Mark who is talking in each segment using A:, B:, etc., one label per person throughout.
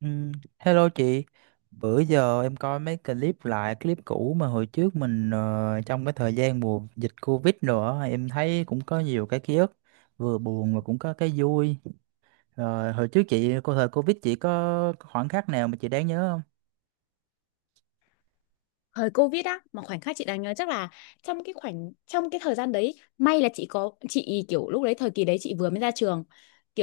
A: Ừ, hello chị, bữa giờ em coi mấy clip lại, clip cũ mà hồi trước mình trong cái thời gian mùa dịch Covid nữa, em thấy cũng có nhiều cái ký ức, vừa buồn mà cũng có cái vui. Rồi hồi trước chị, cô thời Covid chị có khoảnh khắc nào mà chị đáng nhớ không?
B: Thời Covid á mà khoảnh khắc chị đáng nhớ chắc là trong cái thời gian đấy, may là chị có chị kiểu lúc đấy thời kỳ đấy chị vừa mới ra trường,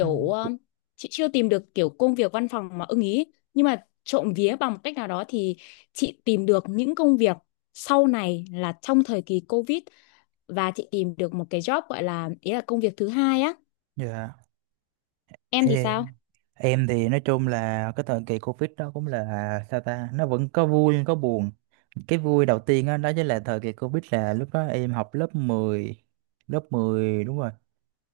A: Ừ.
B: chị chưa tìm được kiểu công việc văn phòng mà ưng ý. Nhưng mà trộm vía bằng một cách nào đó thì chị tìm được những công việc sau này là trong thời kỳ Covid, và chị tìm được một cái job gọi là ý là công việc thứ hai á.
A: Dạ.
B: Em thì
A: Ê,
B: sao?
A: em thì nói chung là cái thời kỳ Covid đó cũng là sao ta, nó vẫn có vui có buồn. Cái vui đầu tiên đó, đó chính là thời kỳ Covid là lúc đó em học lớp 10 đúng rồi.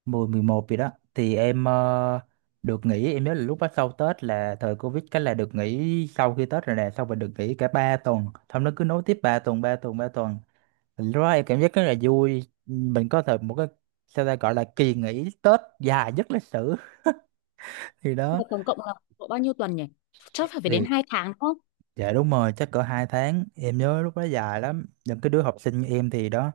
A: Mười mười một gì đó thì em được nghỉ, em nhớ là lúc đó sau Tết là thời Covid, cái là được nghỉ sau khi Tết rồi nè, xong rồi được nghỉ cả 3 tuần, xong nó cứ nối tiếp 3 tuần 3 tuần 3 tuần. Thì lúc đó em cảm giác rất là vui, mình có thể một cái sao ta gọi là kỳ nghỉ Tết dài nhất lịch sử. Thì đó
B: Là tổng cộng là độ bao nhiêu tuần nhỉ, chắc phải phải đến
A: thì
B: 2 tháng đúng không?
A: dạ đúng rồi, chắc cỡ 2 tháng, em nhớ lúc đó dài lắm, những cái đứa học sinh như em thì đó,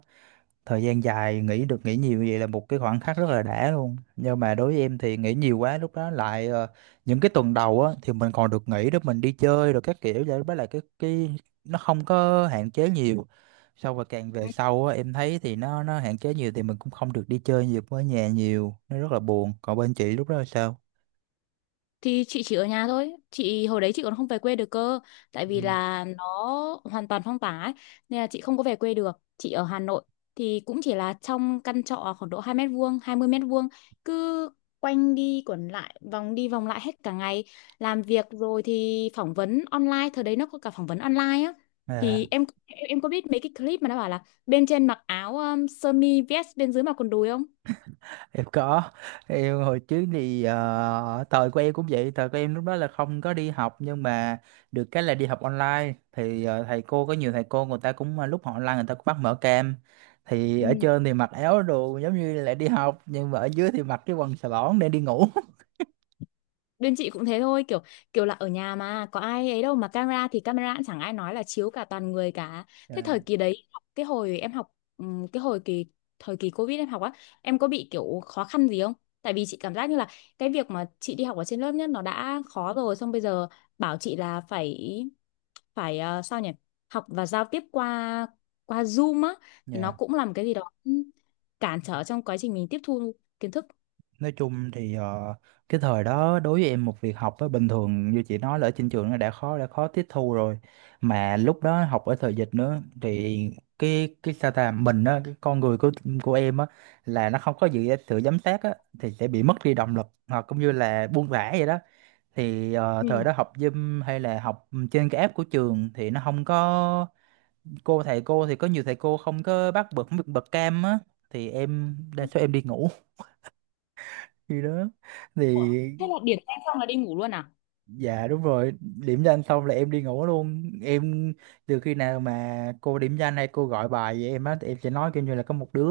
A: thời gian dài nghỉ, được nghỉ nhiều vậy là một cái khoảnh khắc rất là đã luôn, nhưng mà đối với em thì nghỉ nhiều quá lúc đó lại những cái tuần đầu á thì mình còn được nghỉ để mình đi chơi rồi các kiểu vậy, với lại cái nó không có hạn chế nhiều. Sau và càng về sau á em thấy thì nó hạn chế nhiều thì mình cũng không được đi chơi nhiều, với nhà nhiều nó rất là buồn. Còn bên chị lúc đó là sao?
B: Thì chị chỉ ở nhà thôi, chị hồi đấy chị còn không về quê được cơ, tại vì là nó hoàn toàn phong tỏa ấy, nên là chị không có về quê được. Chị ở Hà Nội thì cũng chỉ là trong căn trọ khoảng độ 2 mét vuông, 20 mét vuông, cứ quanh đi quẩn lại, vòng đi vòng lại hết cả ngày, làm việc rồi thì phỏng vấn online, thời đấy nó có cả phỏng vấn online á.
A: Ừ.
B: Thì em có biết mấy cái clip mà nó bảo là bên trên mặc áo sơ mi vest, bên dưới mặc quần đùi không?
A: Em có. Em hồi trước thì thời của em cũng vậy, thời của em lúc đó là không có đi học, nhưng mà được cái là đi học online thì thầy cô có nhiều thầy cô người ta cũng lúc họ online người ta cũng bắt mở cam, thì
B: Ừ.
A: ở trên thì mặc áo đồ giống như là đi học nhưng mà ở dưới thì mặc cái quần xà lỏn để đi ngủ.
B: Bên chị cũng thế thôi, kiểu kiểu là ở nhà mà có ai ấy đâu, mà camera thì camera cũng chẳng ai nói là chiếu cả, toàn người cả. Thế thời
A: Dạ.
B: kỳ đấy, cái hồi em học, cái hồi kỳ thời kỳ Covid em học á, em có bị kiểu khó khăn gì không? Tại vì chị cảm giác như là cái việc mà chị đi học ở trên lớp nhất nó đã khó rồi, xong bây giờ bảo chị là phải phải sao nhỉ, học và giao tiếp qua qua Zoom á thì nó
A: Dạ.
B: cũng làm cái gì đó cản trở trong quá trình mình tiếp thu kiến thức.
A: Nói chung thì cái thời đó đối với em một việc học á bình thường như chị nói là ở trên trường nó đã khó, đã khó tiếp thu rồi, mà lúc đó học ở thời dịch nữa thì cái sao ta mình á, cái con người của em á là nó không có gì sự giám sát á thì sẽ bị mất đi động lực hoặc cũng như là buông thả vậy đó. Thì
B: Ừ.
A: thời đó học Zoom hay là học trên cái app của trường thì nó không có cô, thầy cô thì có nhiều thầy cô không có bắt bật bật cam á, thì em đa số em đi ngủ. Khi đó
B: Ủa,
A: thì
B: thế là điểm danh xong là đi ngủ luôn à?
A: dạ đúng rồi, điểm danh xong là em đi ngủ luôn. Em từ khi nào mà cô điểm danh hay cô gọi bài vậy em á thì em sẽ nói kiểu như là có một đứa,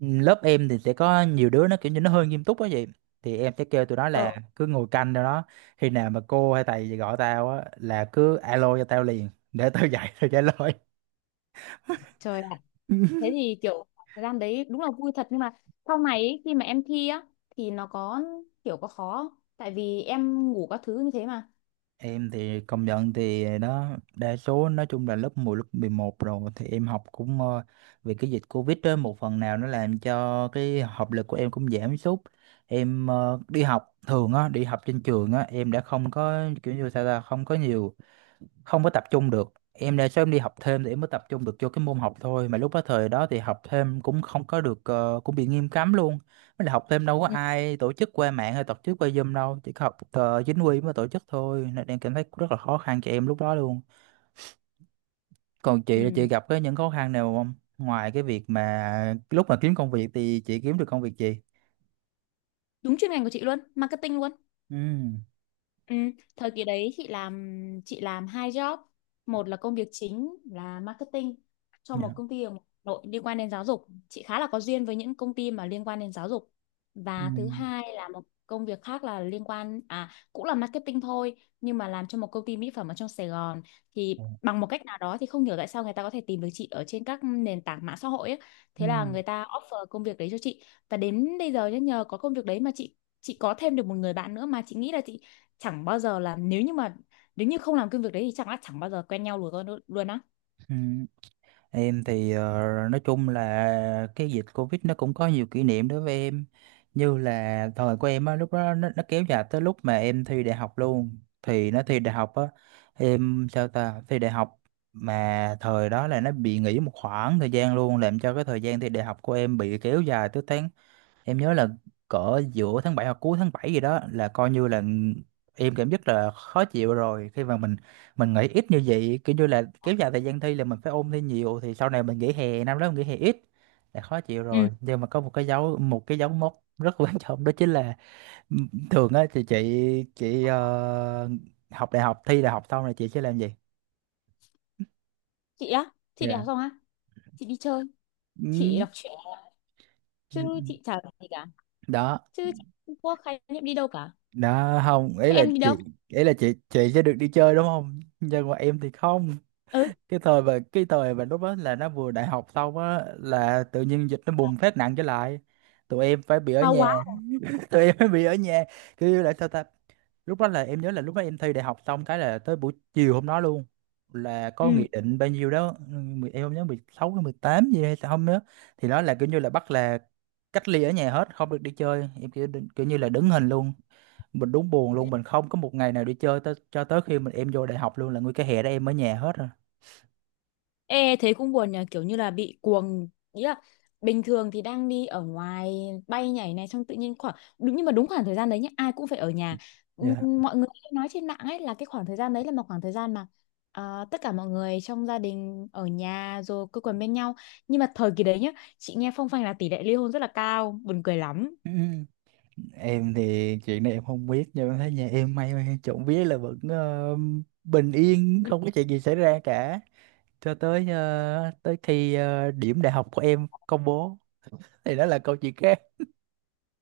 A: lớp em thì sẽ có nhiều đứa nó kiểu như nó hơi nghiêm túc á vậy. Thì em sẽ kêu tụi nó là cứ ngồi canh đâu đó. Khi nào mà cô hay thầy gì gọi tao á là cứ alo cho tao liền để tao dậy tao trả lời.
B: Trời ạ, thế thì kiểu thời gian đấy đúng là vui thật, nhưng mà sau này ý, khi mà em thi á thì nó có kiểu có khó không? Tại vì em ngủ các thứ như thế mà.
A: Em thì công nhận thì đó đa số nói chung là lớp 10, lớp 11 rồi thì em học cũng vì cái dịch Covid đó một phần nào nó làm cho cái học lực của em cũng giảm sút. Em đi học thường á, đi học trên trường á em đã không có kiểu như sao ta, không có nhiều, không có tập trung được, em đa số em đi học thêm thì em mới tập trung được cho cái môn học thôi, mà lúc đó thời đó thì học thêm cũng không có được cũng bị nghiêm cấm luôn, mới là học thêm đâu có
B: Ừ.
A: ai tổ chức qua mạng hay tổ chức qua Zoom đâu, chỉ có học chính quy mới tổ chức thôi nên em cảm thấy rất là khó khăn cho em lúc đó luôn. Còn chị là chị
B: Ừ.
A: gặp cái những khó khăn nào không, ngoài cái việc mà lúc mà kiếm công việc thì chị kiếm được công việc gì?
B: Đúng chuyên ngành của chị luôn, marketing luôn.
A: Ừ.
B: Ừ, thời kỳ đấy chị làm hai job. Một là công việc chính là marketing cho một
A: Dạ.
B: công ty ở Hà Nội liên quan đến giáo dục, chị khá là có duyên với những công ty mà liên quan đến giáo dục.
A: Ừ.
B: Và thứ hai là một công việc khác là liên quan à cũng là marketing thôi, nhưng mà làm cho một công ty mỹ phẩm ở trong Sài Gòn. Thì bằng một cách nào đó thì không hiểu tại sao người ta có thể tìm được chị ở trên các nền tảng mạng xã hội ấy.
A: Ừ.
B: Thế là người ta offer công việc đấy cho chị, và đến bây giờ nhá, nhờ có công việc đấy mà chị có thêm được một người bạn nữa, mà chị nghĩ là chị chẳng bao giờ là, nếu như mà nếu như không làm công việc đấy thì chẳng là chẳng bao giờ quen nhau luôn con luôn á.
A: Ừ. Em thì nói chung là cái dịch Covid nó cũng có nhiều kỷ niệm đối với em, như là thời của em á lúc đó nó kéo dài tới lúc mà em thi đại học luôn, thì nó thi đại học á em sao ta thi đại học mà thời đó là nó bị nghỉ một khoảng thời gian luôn, làm cho cái thời gian thi đại học của em bị kéo dài tới tháng, em nhớ là cỡ giữa tháng 7 hoặc cuối tháng 7 gì đó, là coi như là em cảm giác là khó chịu rồi, khi mà mình nghỉ ít như vậy kiểu như là kéo dài thời gian thi là mình phải ôn thi nhiều thì sau này mình nghỉ hè năm đó mình nghỉ hè ít là khó chịu
B: Ừ.
A: rồi, nhưng mà có một cái dấu, một cái dấu mốc rất quan trọng đó chính là m- thường á thì chị học đại học, thi đại học xong rồi chị sẽ làm gì?
B: Chị á, chị đi
A: Dạ.
B: học xong á chị đi chơi,
A: Ừ.
B: chị đọc truyện, chứ chị chả làm gì cả,
A: Đó.
B: chứ chị không có khái niệm đi đâu cả.
A: Đó không, ý
B: Thế
A: là
B: em đi đâu?
A: chị, ý là chị sẽ được đi chơi đúng không, nhưng mà em thì không.
B: Ừ.
A: Cái thời và cái thời và lúc đó là nó vừa đại học xong á là tự nhiên dịch nó bùng phát nặng trở lại, tụi em phải bị ở
B: À,
A: nhà.
B: quá.
A: Tụi em phải bị ở nhà, kiểu như là sao ta, lúc đó là em nhớ là lúc đó em thi đại học xong cái là tới buổi chiều hôm đó luôn, là
B: Ừ.
A: có nghị định bao nhiêu đó mười- em không nhớ 16 hay 18 gì hay sao không nhớ, thì nó là kiểu như là bắt là cách ly ở nhà hết, không được đi chơi. Em kiểu, kiểu như là đứng hình luôn, mình đúng buồn luôn, mình không có một ngày nào đi chơi tới, cho tới khi mình em vô đại học luôn là nguyên cái hè đó em ở nhà hết rồi.
B: Ê, thế cũng buồn nhờ, kiểu như là bị cuồng, ý là bình thường thì đang đi ở ngoài, bay nhảy này, xong tự nhiên khoảng đúng, nhưng mà đúng khoảng thời gian đấy nhá, ai cũng phải ở nhà. Ừm,
A: Dạ.
B: mọi người hay nói trên mạng ấy là cái khoảng thời gian đấy là một khoảng thời gian mà à, tất cả mọi người trong gia đình ở nhà rồi quây quần bên nhau, nhưng mà thời kỳ đấy nhá chị nghe phong phanh là tỷ lệ ly hôn rất là cao, buồn cười lắm.
A: Ừ. Em thì chuyện này em không biết nhưng em thấy nhà em may mắn trộm vía là vẫn bình yên, không có chuyện gì xảy ra cả, cho tới tới khi điểm đại học của em công bố thì đó là câu chuyện khác.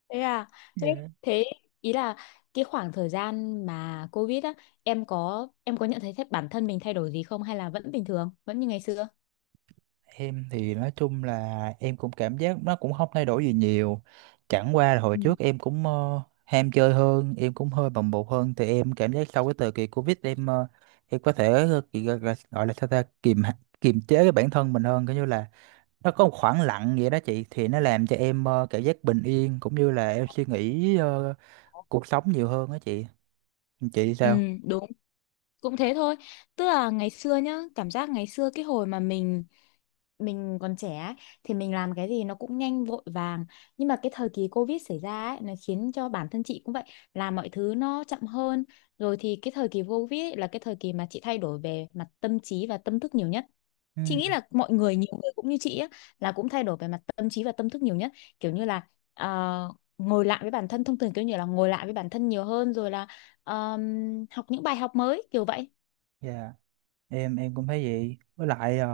B: Thế à, thế
A: Dạ.
B: thế ý là cái khoảng thời gian mà Covid á, em có nhận thấy thế- bản thân mình thay đổi gì không, hay là vẫn bình thường, vẫn như ngày xưa?
A: Em thì nói chung là em cũng cảm giác nó cũng không thay đổi gì nhiều, chẳng qua là hồi
B: Ừ,
A: trước em cũng ham chơi hơn, em cũng hơi bồng bột hơn, thì em cảm giác sau cái thời kỳ Covid em em có thể kỳ- gọi là sao ta kiềm, hạ- kiềm chế cái bản thân mình hơn, coi như là nó có một khoảng lặng vậy đó chị, thì nó làm cho em cảm giác bình yên cũng như là em suy nghĩ cuộc sống nhiều hơn đó chị. Chị
B: ừ,
A: sao?
B: đúng, cũng thế thôi. Tức là ngày xưa nhá, cảm giác ngày xưa cái hồi mà mình còn trẻ ấy, thì mình làm cái gì nó cũng nhanh vội vàng. Nhưng mà cái thời kỳ Covid xảy ra ấy, nó khiến cho bản thân chị cũng vậy, làm mọi thứ nó chậm hơn. Rồi thì cái thời kỳ Covid ấy là cái thời kỳ mà chị thay đổi về mặt tâm trí và tâm thức nhiều nhất.
A: Ừ.
B: Chị nghĩ là mọi người nhiều người cũng như chị á là cũng thay đổi về mặt tâm trí và tâm thức nhiều nhất, kiểu như là ờ, ngồi lại với bản thân thông thường, kiểu như là ngồi lại với bản thân nhiều hơn, rồi là học những bài học mới kiểu vậy.
A: Dạ. Em cũng thấy vậy, với lại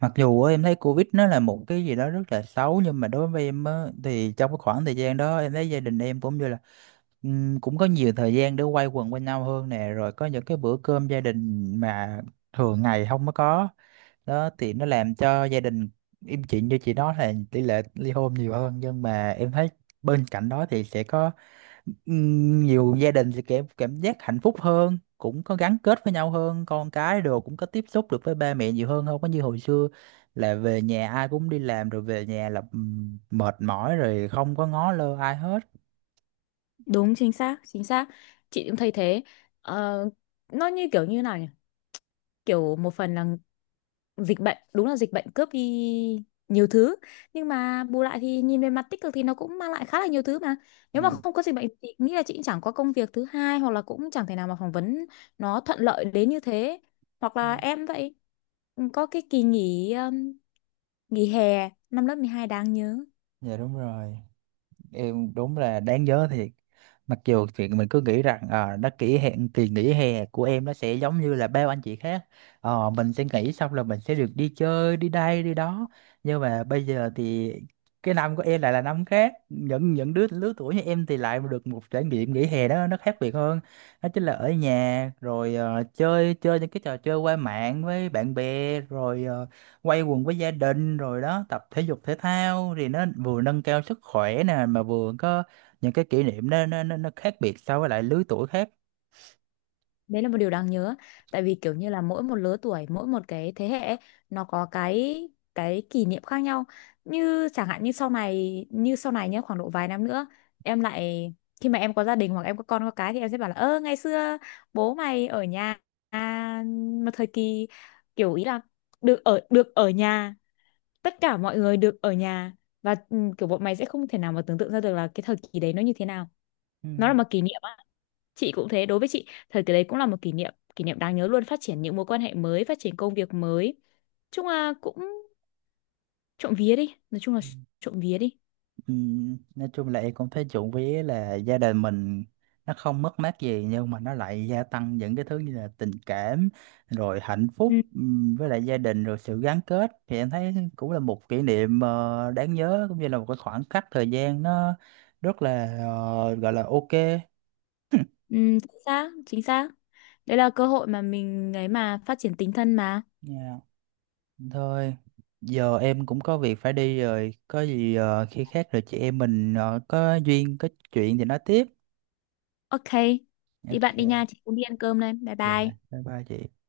A: mặc dù á, em thấy Covid nó là một cái gì đó rất là xấu, nhưng mà đối với em á, thì trong cái khoảng thời gian đó em thấy gia đình em cũng như là cũng có nhiều thời gian để quay quần bên nhau hơn nè, rồi có những cái bữa cơm gia đình mà thường ngày không có có, đó thì nó làm cho gia đình im chuyện. Như chị nói là tỷ lệ ly hôn nhiều hơn nhưng mà em thấy bên cạnh đó thì sẽ có nhiều gia đình sẽ cảm cảm giác hạnh phúc hơn, cũng có gắn kết với nhau hơn, con cái đồ cũng có tiếp xúc được với ba mẹ nhiều hơn, không có như hồi xưa là về nhà ai cũng đi làm rồi về nhà là mệt mỏi rồi không có ngó lơ ai hết.
B: Đúng chính xác, chính xác, chị cũng thấy thế. Ờ, nó như kiểu như nào nhỉ, kiểu một phần là dịch bệnh, đúng là dịch bệnh cướp đi nhiều thứ, nhưng mà bù lại thì nhìn về mặt tích cực thì nó cũng mang lại khá là nhiều thứ, mà nếu
A: Dạ.
B: mà không có dịch bệnh thì nghĩ là chị cũng chẳng có công việc thứ hai, hoặc là cũng chẳng thể nào mà phỏng vấn nó thuận lợi đến như thế. Hoặc
A: Ừ.
B: là em vậy, có cái kỳ nghỉ, nghỉ hè năm lớp 12 đáng nhớ.
A: Dạ, đúng rồi, em đúng là đáng nhớ thiệt, mặc dù chuyện mình cứ nghĩ rằng à, nó kỷ hẹn kỳ nghỉ hè của em nó sẽ giống như là bao anh chị khác. Ờ, mình sẽ nghỉ xong là mình sẽ được đi chơi đi đây đi đó, nhưng mà bây giờ thì cái năm của em lại là năm khác, những đứa lứa tuổi như em thì lại được một trải nghiệm nghỉ hè đó nó khác biệt hơn, đó chính là ở nhà rồi chơi chơi những cái trò chơi qua mạng với bạn bè rồi quay quần với gia đình rồi đó, tập thể dục thể thao thì nó vừa nâng cao sức khỏe nè mà vừa có những cái kỷ niệm nó nó khác biệt so với lại lứa tuổi khác.
B: Đấy là một điều đáng nhớ, tại vì kiểu như là mỗi một lứa tuổi mỗi một cái thế hệ ấy, nó có cái kỷ niệm khác nhau, như chẳng hạn như sau này nhé, khoảng độ vài năm nữa em lại, khi mà em có gia đình hoặc em có con có cái thì em sẽ bảo là ơ ngày xưa bố mày ở nhà, à, một thời kỳ kiểu ý là được ở nhà, tất cả mọi người được ở nhà, và ừ, kiểu bọn mày sẽ không thể nào mà tưởng tượng ra được là cái thời kỳ đấy nó như thế nào.
A: Ừ.
B: Nó là một kỷ niệm á. Chị cũng thế, đối với chị thời kỳ đấy cũng là một kỷ niệm đáng nhớ luôn, phát triển những mối quan hệ mới, phát triển công việc mới. Chung là cũng, trộm vía đi, nói chung là trộm vía đi.
A: Ừ. Nói chung là em cũng thấy trộm vía là gia đình mình nó không mất mát gì, nhưng mà nó lại gia tăng những cái thứ như là tình cảm, rồi hạnh phúc,
B: Ừ,
A: với lại gia đình, rồi sự gắn kết, thì em thấy cũng là một kỷ niệm đáng nhớ, cũng như là một cái khoảng khắc thời gian nó rất là gọi là ok.
B: ừ, chính xác, chính xác. Đấy là cơ hội mà mình ấy mà phát triển tính thân mà.
A: Yeah. Thôi, giờ em cũng có việc phải đi rồi. Có gì khi khác rồi chị em mình có duyên, có chuyện thì nói tiếp.
B: Ok, đi
A: Ok,
B: bạn đi nha, chị cũng đi ăn cơm đây. Bye
A: dạ,
B: bye.
A: bye bye chị.